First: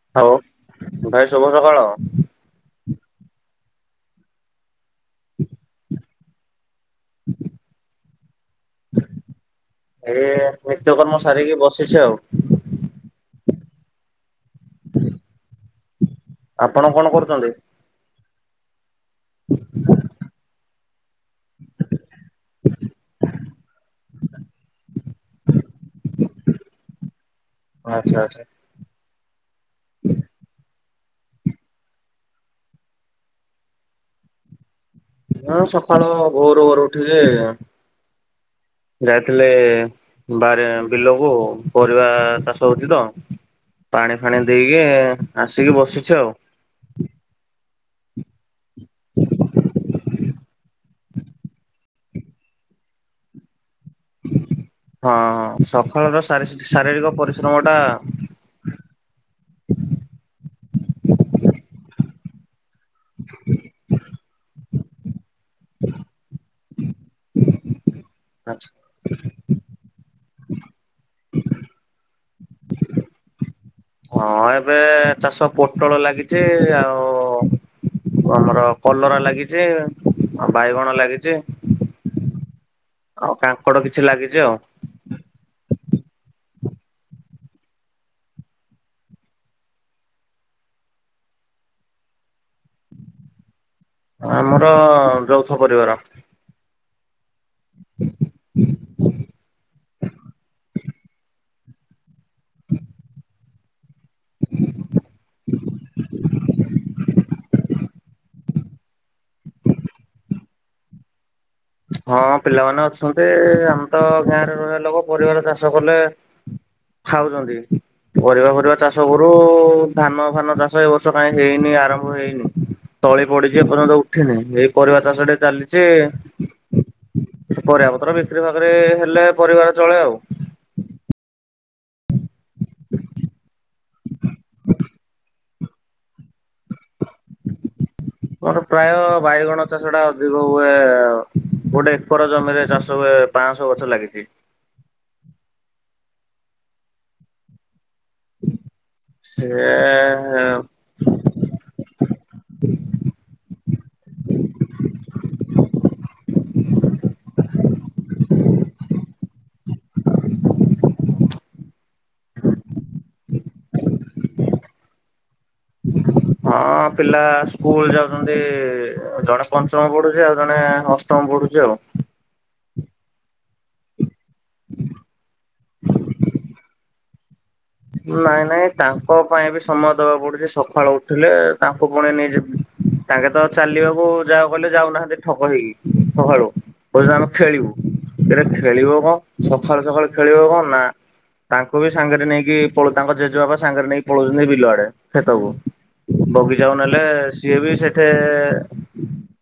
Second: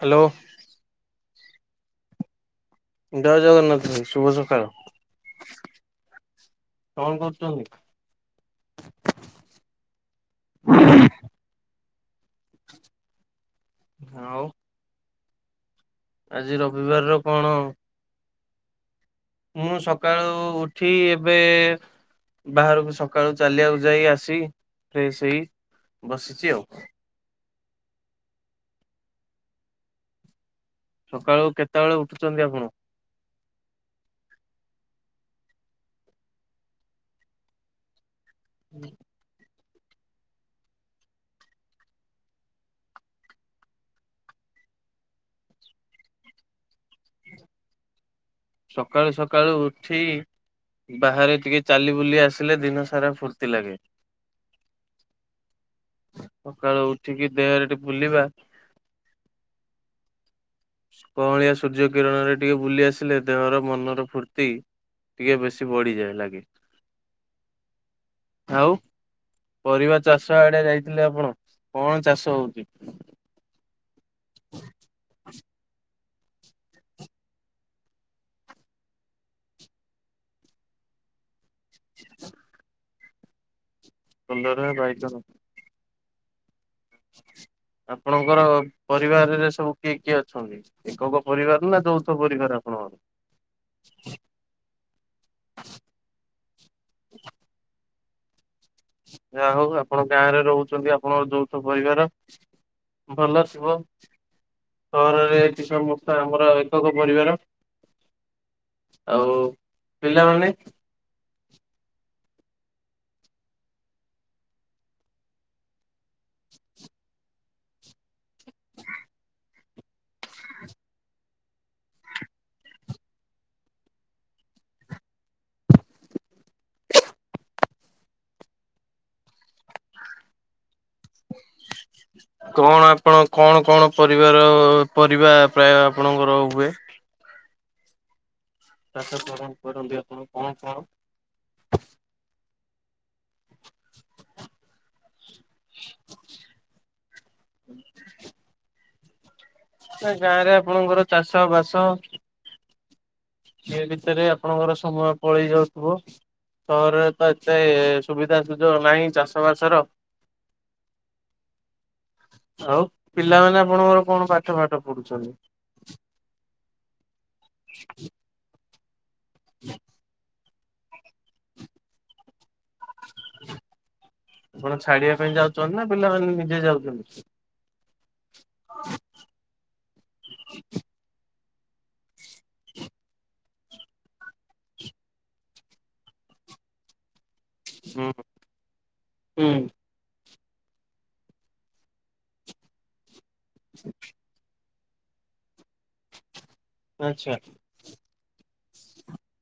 Hello ହଉ ଭାଇ ଶୁଭ ସକାଳ। ଜୟ ଜଗନ୍ନାଥ ଭାଇ ଶୁଭ ସକାଳ। କଣ କରୁଛନ୍ତି? ଏଇ ନିତ୍ୟକର୍ମ ସାରିକି ବସିଚି ଆଉ। ଆଉ ଆଜି ଆପଣ ରବିବାର ର କରୁଛନ୍ତି? କଣ? ମୁଁ ସକାଳୁ ଉଠି ଏବେ ବାହାରକୁ ସକାଳୁ ଚାଲିବାକୁ ଯାଇ ଆସି ଫ୍ରେଶ ହେଇ ବସିଚି ଆଉ। ଆଚ୍ଛା ଆଛା। ସକାଳୁ କେତେବେଳେ ଉଠୁଛନ୍ତି ଆପଣ? ହଁ ସକାଳୁ ଭୋର ଭୋର ଉଠିଲି ଯେ ଯାଇଥିଲେ ବାହାରେ ବିଲକୁ ପରିବା ଚାଷ ହଉଛି ତ। ପାଣି ଫାଣି ଦେଇକି ଆସିକି ବସିଚି ଆଉ। ସକାଳୁ ସକାଳୁ ଉଠି ବାହାରେ ଟିକେ ଚାଲି ବୁଲି ଆସିଲେ ଦିନ ସାରା ଫୁର୍ତ୍ତି ଲାଗେ। ହଁ ସକାଳର ଶାରୀ ସକାଳୁ ଶାରୀରିକ ଉଠିକି ପରିଶ୍ରମ ଦେହରେ ଟା ଟିକେ ବୁଲିବା କଅଁଳିଆ ସୂର୍ଯ୍ୟ କିରଣରେ ଟିକେ ବୁଲି ଆସିଲେ ଦେହର ମନର ଫୁର୍ତ୍ତି ଟିକେ ବେଶୀ ବଢ଼ିଯାଏ ଲାଗେ। ଆଚ୍ଛା। ଆଉ ପରିବା ଚାଷ ଆଡେ ଯାଇଥିଲେ ଆପଣ, କଣ ଚାଷ ହଉଚି? ହଁ ଏବେ ଚାଷ ପୋଟୋଳ ଲାଗିଚି। ଆଉ ଆମର କଲରା ଲାଗିଚି ଆଉ ବାଇଗଣ ଲାଗିଚି। ଆଉ କାଙ୍କଡ଼ କିଛି ଲାଗିଚି ଆଉ। [unintelligible] ଆପଣଙ୍କର ପରିବାରରେ ସବୁ କିଏ କିଏ ଅଛନ୍ତି? ଏକକ ପରିବାର ନା ଯୌଥ ପରିବାର ଆପଣଙ୍କର? ଆମର ଯୌଥ ପରିବାର। [inaudible] ଯାହା ହଉ ଆପଣ ଗାଁରେ ରହୁଚନ୍ତି ଆପଣଙ୍କ ଯୌଥ ପରିବାର। ଭଲ ଥିବ। ସହରରେ ଏଠି ସମସ୍ତେ ଆମର ଏକକ ପରିବାର। ଆଉ ପିଲାମାନେ? ହଁ ପିଲାମାନେ ଅଛନ୍ତି। ଆମେ ତ ଗାଁରେ ରହିବା ଲୋକ ପରିବା ଚାଷ କଲେ ଖାଉଚନ୍ତି। ପରିବା ଫରିବା ଚାଷ କରୁ। ଧାନ ଫାନ ଚାଷ ଏ ବର୍ଷ କାଇଁ ହେଇନି ଆରମ୍ଭ ହେଇନି। ତଳି ପଡିଚି ଏପର୍ଯ୍ୟନ୍ତ ଉଠିନି। ଏଇ ପରିବା ଚାଷ ଟେ ଚାଲିଚି। [inaudible] ପରିବା ପତ୍ର ବିକ୍ରି ଫାକ୍ରି ହେଲେ ପରିବାର ଚଳେ ଆଉ। [inaudible] କଣ ଆପଣ କଣ କଣ ପରିବାର ପରିବା ପ୍ରାୟେ ଆପଣଙ୍କର ହୁଏ? ମୋର ପ୍ରାୟ ଚାଷ କଣ ବାଇଗଣ ଚାଷ କରନ୍ତି ଟା ଆପଣ ଅଧିକ କଣ ହୁଏ କଣ? ଆଉ। ଗୋଟେ ଏକର ଜମିରେ ଚାଷ ହୁଏ ପାଁଶ ଗଛ ଲାଗିଚି। [unintelligible] ନାଇଁ ଗାଁ ରେ ସେ ଆପଣଙ୍କର ଚାଷ ବାସ ଇଏ ଭିତେରେ ଆପଣଙ୍କର ସମୟ ପଳେଇ ଯାଉଥିବ? ସହରରେ ତ ଏତେ ସୁବିଧା ସୁଯୋଗ ନାହିଁ ଚାଷ ବାସର। [inaudible] ଆଉ ପିଲାମାନେ ଆପଣଙ୍କର କଣ ପାଠ ଫାଠ ପଢ଼ୁଛନ୍ତି? ହଁ ପିଲା ସ୍କୁଲ୍ ଯାଉଛନ୍ତି, ଜଣେ ପଞ୍ଚମ ପଢ଼ୁଚି, ଆଉ ଜଣେ ଅଷ୍ଟମ ପଢ଼ୁଚି ଆଉ। ଆପଣ ଛାଡିବା ପାଇଁ ଯାଉଚନ୍ତି ନା ପିଲାମାନେ ନିଜେ ଯାଉଚନ୍ତି? ନାଇଁ ନାଇଁ ତାଙ୍କ ପାଇଁ ବି ସମୟ ଦବାକୁ ପଡୁଚି। ସଖାଳୁ ଉଠିଲେ ତାଙ୍କୁ ପୁଣି ନେଇଯି ତାଙ୍କର ତ ଚାଲିବାକୁ ଯାଅ କହିଲେ ଯାଉନାହାନ୍ତି ଠକ ହେଇକି ସକାଳୁ। କହୁଚନ୍ତି ଆମେ ଖେଳିବୁ। ହୁଁ ସେଟା ଖେଳିବ କଣ? ହୁଁ ସଖାଳୁ ସଖାଳୁ ଖେଳିବ କଣ ନା ତାଙ୍କୁ ବି ସାଙ୍ଗରେ ନେଇ କି ପଳ ତାଙ୍କ ଜେଜେବାପା ସାଙ୍ଗରେ ନେଇକି ପଳଉଚନ୍ତି ବିଲ ଆଡେ ଖେତକୁ। ବଗିଚାକୁ ନେଲେ ଆଚ୍ଛା ସିଏ ବି ସେଠେ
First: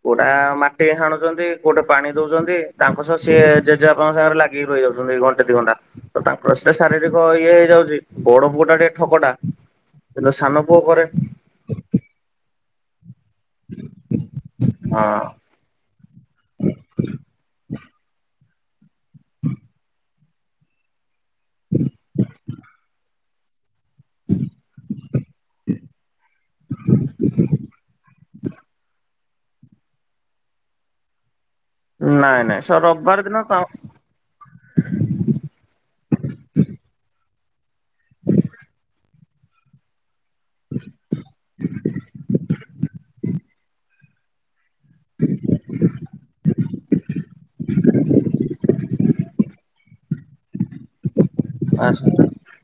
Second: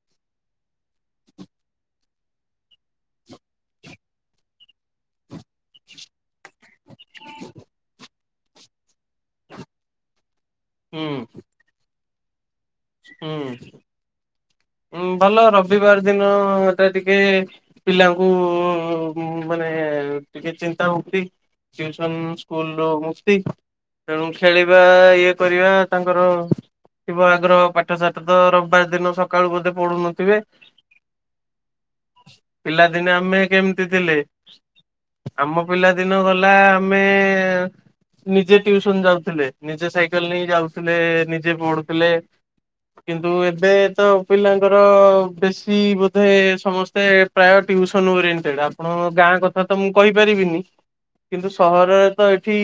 କୋଉଟା ମାଟି ହାଣୁଚନ୍ତି, କୋଉଟା ପାଣି ଦୋଉଚନ୍ତି, ତାଙ୍କ ସହ ସିଏ ଜେଜେବାପାଙ୍କ ସାଙ୍ଗରେ ଲା ଗି ରହି ଯାଉଛନ୍ତି, ଏ ଘଣ୍ଟେ ଦି ଘଣ୍ଟା ତ ତାଙ୍କର ସେଇଟା ଶାରୀରିକ ଇଏ ହେଇଯାଉଚି। ବଡ଼ ପୁଅ ଟା ଟିକେ ଠକଟା। କିନ୍ତୁ ସାନ ପୁଅ ହୁଁ। କରେ ହୁଁ, ହଁ ଉଁ, ଭଲ ରବିବାର ଦିନ ଏଟା ଟିକେ ପିଲାଙ୍କୁ ଉ, ମାନେ ଟିକେ ଚିନ୍ତା ମୁକ୍ତି। ଟିଉସନ୍ ସ୍କୁଲ୍ ରୁ ମୁକ୍ତି। ତେଣୁ ଖେଳିବା ଇଏ କରିବା। ତାଙ୍କର ଥିବ ଆଗ୍ରହ ପାଠ ସାଠ ତ ରବବାର ଦିନ ସକାଳୁ ବୋଧେ ପଢ଼ୁନଥିବେ। ନାଇଁ ନାଇଁ ସେ ପିଲାଦିନେ ରବିବାର ଦିନ ଆମେ କ କେମିତି ଥିଲେ? ଆମ ପିଲା ଦିନ ଗଲା ଆମେ ନିଜେ ଟିଉସନ୍ ଯାଉଥିଲେ। ନିଜେ ସାଇକେଲ୍ ନେଇ ଯାଉଥିଲେ ନିଜେ ପଢ଼ୁଥିଲେ। କିନ୍ତୁ ଏବେ ତୋ ପିଲାଙ୍କର ବେଶୀ ବୋଧେ ସମସ୍ତେ ପ୍ରାୟ ଟିଉସନ୍ ଓରିଏଣ୍ଟେଡ୍। ଆପଣଙ୍କ ଗାଁ କଥା ତୋ ମୁଁ କହିପାରିବିନି। କିନ୍ତୁ ସହରରେ ତୋ ଏ ଠି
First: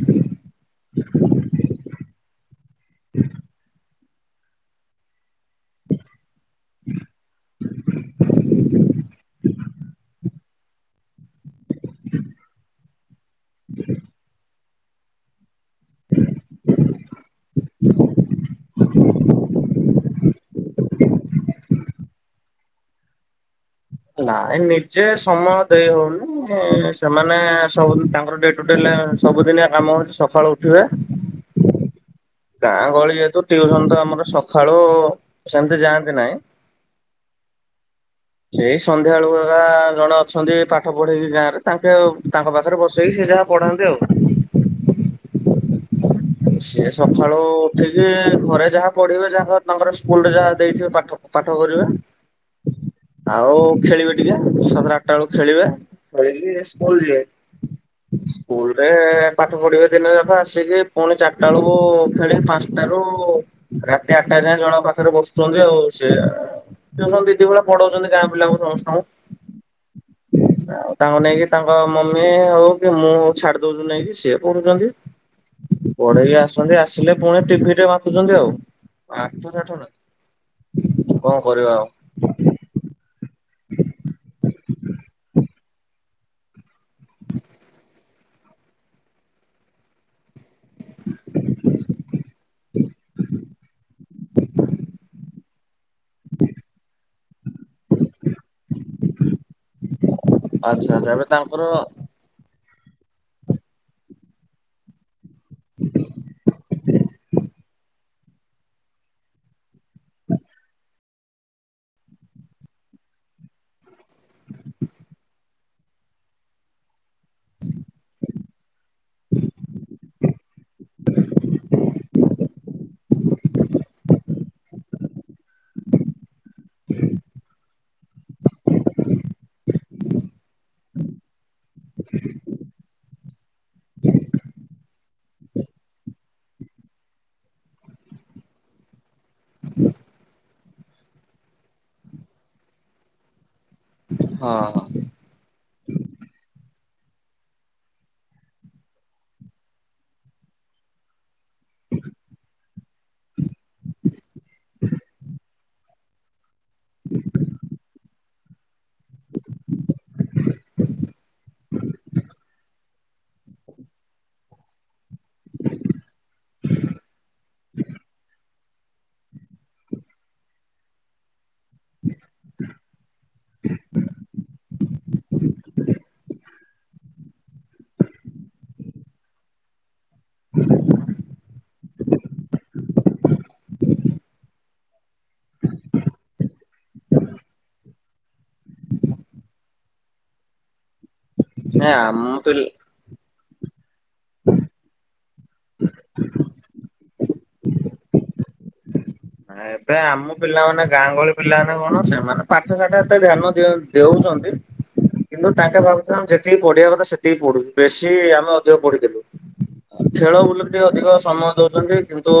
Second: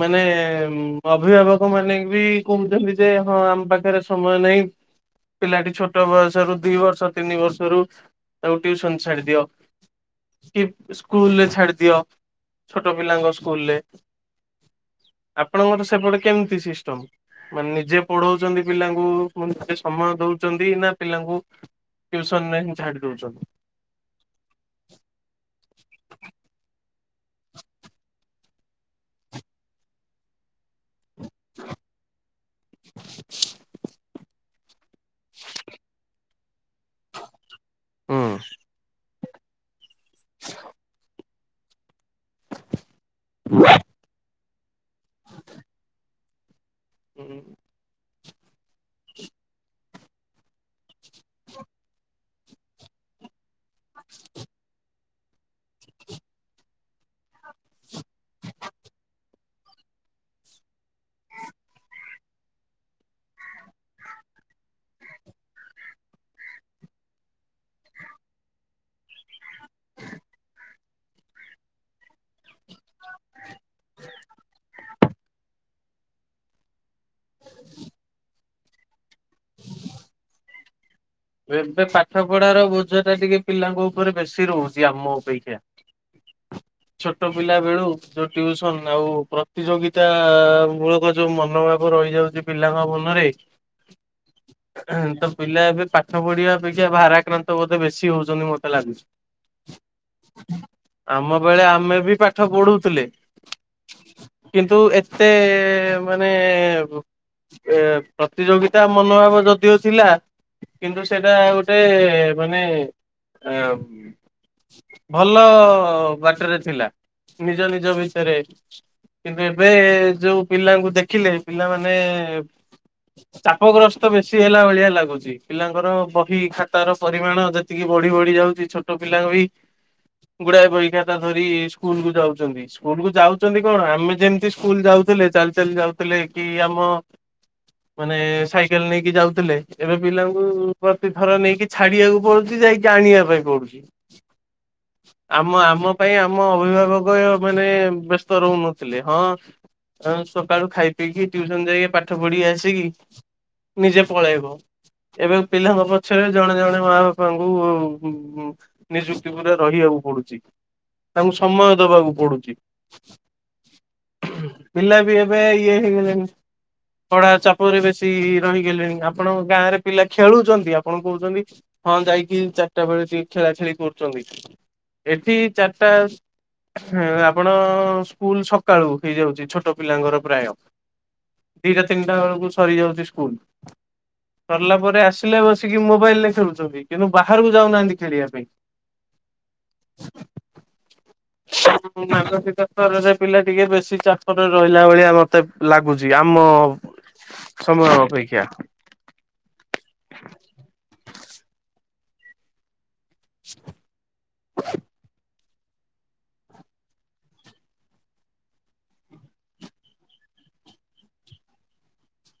ମାନେ ଉଁ, ଅଭିଭାବକ ମାନେ ବି କହୁଚନ୍ତି ଯେ ହଁ ଆମ ପା ପାଖରେ ସମୟ ନାହିଁ ପିଲାଟି ଛୋ ଟ ବୟସରୁ ଦି ବର୍ଷ ତିନି ବର୍ଷରୁ ତାକୁ ଟିଉସନ ଛାଡି ଦିଅ। କି ସ୍କୁଲ୍ ରେ ଛାଡି ଦିଅ, ଛୋଟ ପିଲାଙ୍କ ସ୍କୁଲ୍ ରେ। ଆପଣଙ୍କର ସେପଟେ କେମିତି ସିଷ୍ଟମ? ମାନେ ନିଜେ ପଢଉଚନ୍ତି ପିଲାଙ୍କୁ ପୁଣିଥରେ ସମୟ ଦଉଚନ୍ତି ନା ପିଲାଙ୍କୁ ଟିଉସନରେ ହିଁ ଛାଡି ଦଉଛନ୍ତି? ନାଇ ନିଜେ ସମୟ ଦେଇ ହଉନି। ଏ ସେମାନେ ସବୁଦିନ ତାଙ୍କର ଡେ ତ ଡେଲା ସବୁଦିନିଆ କାମ ସକାଳୁ ଉଠିବେ [inaudible] ଗାଁ ଗହଳି ଯେହେତୁ ଟିଉସନ ତୋ ଆମର ସଖାଳୁ ସେମିତି ଯାଆନ୍ତି ନାହିଁ। ହୁଁ। ସିଆଳୁ ଏକା ଜଣେ ଅଛନ୍ତି ପାଠ ପଢ଼େଇକି ଗାଁରେ। ତାଙ୍କେ ଆଉ ତାଙ୍କ ପାଖରେ ବସେଇକି ସେ ଯାହା ପଢାନ୍ତି ଆଉ। ସିଏ ସଖାଳୁ ସେଇ ଯେ ଘରେ ଯାହା ପଢିବେ, ଯାହା ହୋ ତାଙ୍କର ସ୍କୁଲ୍ ରେ ଯାହା ଦେଇଥିବେ ପାଠ, ପାଠ କରିବେ। ଆଉ ଖେଳିବେ ଟିକେ ସାତ ଟା ଆଟା ବେଳକୁ ଖେଳିବେ। ପଢିକି ସ୍କୁଲ୍ ଯିବେ। ସ୍କୁଲ୍ ରେ ପାଠ ପଢିବେ ଦିନ ଯାକ ଆସିକି ପୁଣି ଚାରିଟା ବେଳକୁ ଖେଳେ ପାଞ୍ଚଟା ରୁ ରାତି ଆଠଟା ଯାଏ ଜଣକ ପାଖରେ ବସୁଛନ୍ତି। ଆଉ ସେ ଟିୟୁସନ୍ ଦିଦି ଭଲ୍ ପଢ଼ାଉଛନ୍ତି। ଗାଁ ପୁିଲାଙ୍କୁ ସମସ୍ତଙ୍କୁ। ଆଉ ତାଙ୍କୁ ନେଇକି ତାଙ୍କ ମମି ହଉ କି ମୁଁ ଛାଡି ଦଉଛିି ନେଇକି ସିଏ ପଢୁଛନ୍ତି। ପଢେଇ ଆସୁଛନ୍ତି ଆସିଲେ ପୁଣି ଟିଭିରେ ମାତୁଛନ୍ତି। ଆଉ ପାଠ ଶାଠ ନାଇ। [inaudible] ଏବେ ପାଠ ପଢାର ବୋଝ ଟା ଟିକେ ପିଲାଙ୍କ ଉପରେ ବେଶୀ ରହୁଛି ଆମ ଅପେକ୍ଷା। [inaudible] ଛୋଟ ପିଲା ବେଳୁ ଯୋଉ ଟ୍ୟୁସନ। ଆଉ ପ୍ରତିଯୋଗିତା-ଆ ମୂଳକ ଯୋଉ ମନୋଭାବ ସବୁ ରହିଯାଉଛି ପିଲାଙ୍କ ମନରେ। [inaudible] ହଁ। ତ ପିଲା ଏବେ ପା ପାଠ ପଢିବା ଅପେକ୍ଷା ଭାରାକ୍ରାନ୍ତ ବୋଧେ ବେଶୀ ହଉଛନ୍ତି। ମତେ ଲାଗୁଛି ଆଚ୍ଛା ଆଚ୍ଛା [inaudible] ଏବେ ଆମ ତାଙ୍କର ବେଳେ ହଁ ଆମେ ବି ପା ଠ ପଢୁଥିଲେ [inaudible] କିନ୍ତୁ ଏ ଏତେ ମାନେ [inaudible] ଏ ପ୍ରତିଯୋଗିତା ମନୋଭାବ ଯଦିଓ ଥିଲା କିନ୍ତୁ ସେଇଟା ଗୋଟେ ମାନେ [inaudible] ଏ ଭଲ ବାଟରେ ଥିଲା। ନିଜ ନିଜ ଭିତରେ। କିନ୍ତୁ ଏବେ ଯୋଉ ପିଲାଙ୍କୁ ଦେଖିଲେ ପିଲାମାନେ ଚାପ ଗ୍ରସ୍ତ ବେଶୀ ହେଲା ଭଳିଆ ଲାଗୁଛି। ପିଲାଙ୍କର ବହି ଖାତାର ପରିମାଣ ଯେ ତିକି ବଢି ବଢି ଯାଉଛି ଛୋଟ ପିଲା ବି ଗୁଡାଏ ବହି ଖାତା ଧରି ସ୍କୁଲ କୁ ଯାଉଛନ୍ତି। ସ୍କୁଲ କୁ ଯାଉଛନ୍ତି କଣ? ଆମେ ଯେମିତି ସ୍କୁଲ ଯାଉଥିଲେ ଚାଲି ଚାଲି ଯାଉଥିଲେ କି ଆମ ମାନେ ସାଇକେଲ ନେଇକି ଯାଉଥିଲେ। ଏବେ ପିଲା ଙ୍କୁ ପ୍ରତିଥର ନେଇକି ଛାଡିବାକୁ ପଡୁଛି ଯାଇକି ଆଣିବା ପାଇଁ ପଡୁଛି। ହଁ ଆମ ଆମ ପାଇଁ ଆମ ଅଭିଭାବକ ମାନେ ବ୍ୟସ୍ତ ରହୁନଥିଲେ। ହଁ ଆଉ ସକାଳୁ ଖାଇ ପିଇକି ଟ୍ୟୁସନ ଯାଇକି ପାଠ ପଢି ଆସିକି ନିଜେ ପଳାଇବ। ଏବେ ପିଲାଙ୍କ ପଛରେ ଜଣେ ଜଣେ ମା ବାପାଙ୍କୁ ନିଯୁକ୍ତି ପୁରା ରହିବାକୁ ପଡୁଛି, ତାଙ୍କୁ ସମୟ ଦବାକୁ ପଡୁଛି। ପିଲା ବି ଏବେ ଇଏ ହେଇଗଲେଣି ପଢା ଚାପରେ ବେଶି ରହିଗଲେଣି, ଆପଣଙ୍କ ଗାଁରେ ପିଲା ଖେଳୁଛନ୍ତି, ଆପଣ କହୁଛନ୍ତି ହଁ ଯାଇକି ଚାରଟା ବେଳେ ଟିକେ ଖେଳାଖେଳି କରୁଛନ୍ତି। ଏଠି ଚାରଟା ଆପଣ ସ୍କୁଲ ସକାଳୁ ହେଇଯାଉଛି, ଛୋଟ ପିଲାଙ୍କର ପ୍ରାୟ ଦିଇଟା ତିନିଟା ବେଳକୁ ସରିଯାଉଛି ସ୍କୁଲ। ସରିଲା ପରେ ଆସିଲେ ବସିକି ମୋବାଇଲରେ ଖେଳୁଛନ୍ତି। କିନ୍ତୁ ବାହାରକୁ ଯାଉନାହାନ୍ତି ଖେଳିବା ପାଇଁ [inaudible] ଆମ ମାନସିକ ପିଲା ସ୍ତରରେ ପିଲାଟିକେ ବେଶୀ ଚାପରେ ରହିଲା ଭଳିଆ ମତେ ଲାଗୁଛି ଆମ ସମୟ ଅପେକ୍ଷା ଏବେ ଆମ ପିଲାମାନେ ଗାଁ ଗହଳି ପିଲାମାନେ। କଣ ସେମାନେ ପାଠ ସାଠ ଏ ଏତେ ଧ୍ୟାନ ଦିଅ ଦେଉଛନ୍ତି। କିନ୍ତୁ ତାଙ୍କେ ଭାବୁଥିବେ ଆମେ ଯେତିକି ପଢିବା କଥା ସେତିକି ପଢୁନୁ ବେଶୀ ଆମେ ଅଧିକ ପଢିଦେଲୁ। ଖେଳ ବୁଲରେ ଟିକେ ଅଧିକ ସମୟ ଦଉଛନ୍ତି କିନ୍ତୁ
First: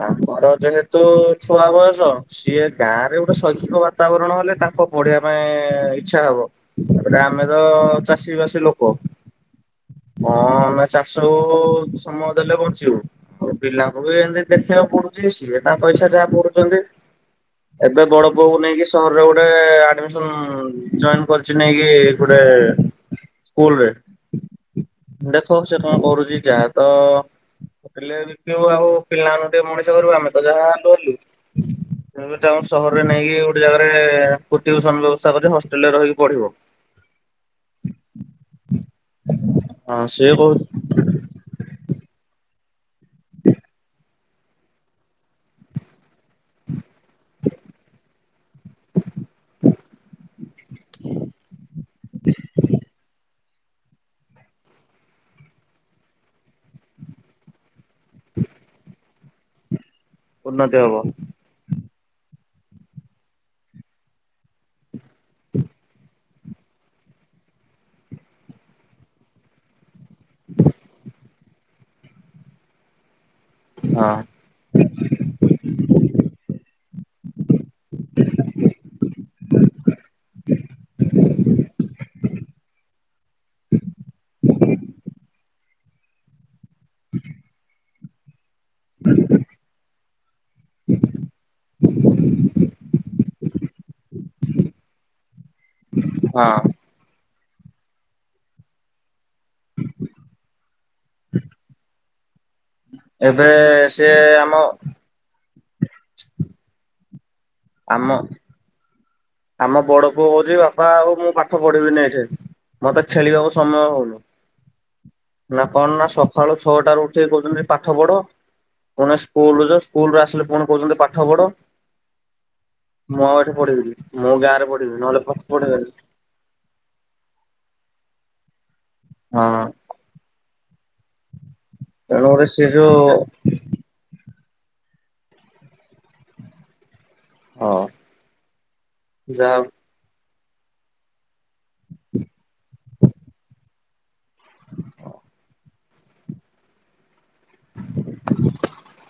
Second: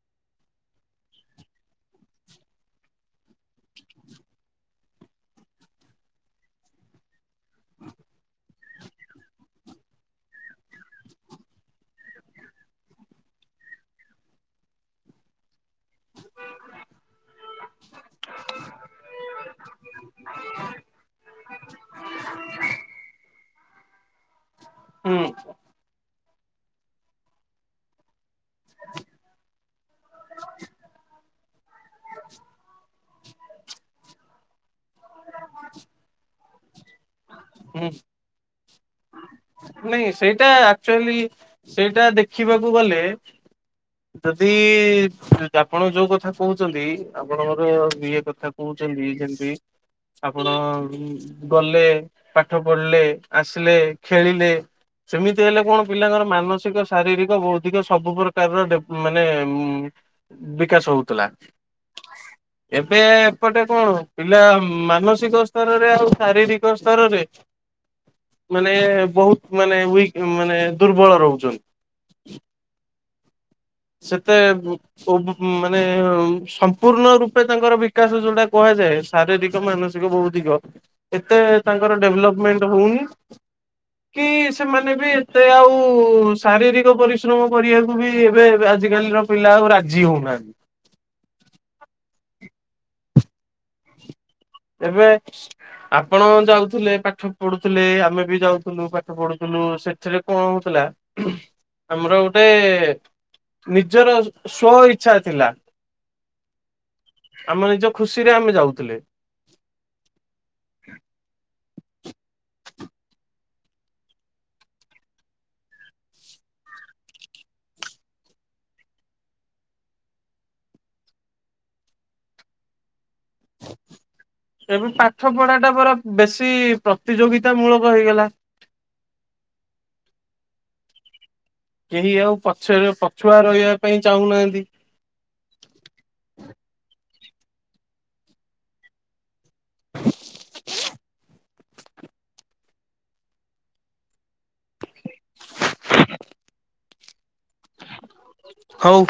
ତାଙ୍କର ଯେହେତୁ ଛୁଆ ବୟସ ସିଏ ଗାଁରେ ଗୋଟେ ଶୈକ୍ଷିକ ବାତାବରଣ ହେଲେ, ତାଙ୍କ ପଢିବା ପାଇଁ ଇଚ୍ଛା ହବ। ତାପରେ ଆମେ ତ ଚାଷୀବାଷୀ ଲୋକ। ହଁ ଆମେ ଚାଷକୁ ସମୟ ଦେଲେ ବଞ୍ଚିବୁ। ଓ ପିଲାଙ୍କୁ ବି ଏମତି ଦେଖିବାକୁ ପଡୁଚି ସିଏ ତାଙ୍କ ଇଛା ଯାହା ପଡୁଚନ୍ତି। ଏବେ ବଡ ପୁଅକୁ ନେଇକି ସହରରେ ଗୋଟେ ଆଡମିସନ୍ ଜଏନ୍ କରିଚି ନେଇକି ଗୋଟେ ସ୍କୁଲରେ ହୁଁ ଦେଖୋଉ ସିଏ କଣ କରୁଚି ଯାହା ତ ହେଲେବିି ଦେଖିବୁ ଆଉ ପିଲାର ମଣିଷ କରିବୁ ଆମେ ତ ଯାହା ହେଲୁ ହେଲୁ ଉଁ ତେଣୁକରି ତାଙ୍କୁ ସହରରେ ନେଇକି ଗୋଟେ ଜାଗାରେ ଟ୍ୟୁସନ ବ୍ୟବସ୍ତା କରିଦେ ହଷ୍ଟେଲରେ ରହିକି ପଢିବ। ହୁଁ ହଁ ନାଇଁ ସିଏ ସେଇଟା ବହୁତ ଆକଚୁଆଲି ସେଇଟା ଦେଖିବାକୁ ଗଲେ ଯଦି ଏ ଆପଣ ଯୋଉ କଥା କୋହୁଚନ୍ତି ଆପଣଙ୍କର ବି ଏ କଥା କୋହୁଚନ୍ତି ଯେମତି ଆପଣ ଉ ଗଲେ। ପାଠ ପଢଲେ ଆସିଲେ ଖେଳିଲେ ସେମିତି ହେଲେ କଣ ପିଲାଙ୍କର ମାନସିକ ଶାରୀରିକ ବୋହୁତ ଟିକେ ସବୁ ପ୍ରକାର ଡେବ୍ ମାନେ ଉମ୍ ଉନ୍ନତି ବିକାଶ ହବ ହୋଉଥିଲା। ଏବେ ଏପଟେ କଣ ପିଲା ମାନସିକ ସ୍ତରରେ ଆଉ ଶାରୀରିକ ସ୍ ସ୍ତରରେ ମାନେ ବୋହୁତ୍ ମାନେ ଉଇକ୍ ମାନେ ଦୁର୍ବଳ ରହୁଚନ୍ତି। ହଁ ସେତେ ଉଁ ଓ ଉଁ ଉଁ ମାନେ ହୋଉ ସମ୍ପୂର୍ଣ୍ଣ ରୂପେ ତାଙ୍କର ବିକାଶ ଯୋଉଟା କୁହାଯାଏ। ଶାରୀରିକ ମାନସିକ ଭୌତିକ ଏତେ ତାଙ୍କର ଡେଭଲପମେଣ୍ଟ୍ ହୋଉନି। କି ସେମାନେ ବି ଏତେ ଆଉ ସ୍ ଶାରୀରିକ ପରିଶ୍ରମ କରିବାକୁ ବି ଏବେ ଏବେ ଆଜିକାଲିର ପିଲା ଆଉ ରାଜି ହୋଉନାହାନ୍ତି। [inaudible] ଏବେ ଆପଣ ହଁ ଯାଉଥୁଲେ ପାଠ ପଢୁଥୁଲେ ଆମେ ବି ଯାଉଥୁଲୁ ପାଠ ପଢୁଥୁଲୁ ସେଥିରେ କଣ ହୋଉଥିଲା ଆମର ଗୋଟେ ଏବେ ନିଜର ସିଏ ଆମ ସ୍-ସ୍ଵଇ ଛା ଥିଲା ଆମ ନିଜ ଖୁସିରେ ଆମେ ଯାଉଥୁଲେ। ଆମ ବଡ ପୁଅ କୋହୁଚି ବାପା ଆଉ ମୁଁ ପାଠ ପଢିବିନି ଏଠି ମତେ ଖେଳିବାକୁ ସମୟ ହୋଉନି। ନା କଣ ନା ସକାଳୁ ଛଅଟାରୁ ଉଠିକି କୋହୁଚନ୍ତି ପାଠପଢ। ପୁଉଣି ସ୍କୁଲୁ ସ୍କୁଲରୁ ଆସିଲେ ପୁଣି କୋହୁଚନ୍ତି ପାଠପଢ। ମୁଁ ଆଉ ଏଠି ପଢ଼ିବିନି ମୋ ଗାଁ ଏବେ ପାଠପଢାଟା ପରା ବେଶୀ ପ୍ରତିଯୋଗିତା ମୂଳକ ହେଇଗଲା। ହଁ। କେହି ଆଉ ତେଣୁକରି ସେ ପଛରେ ଯୋଉ ପଛୁଆ ରହିବା ପାଇଁ ଚାହୁଁନାହାନ୍ତି। ହଁ ଯାହା [inaudible] ହୋଉ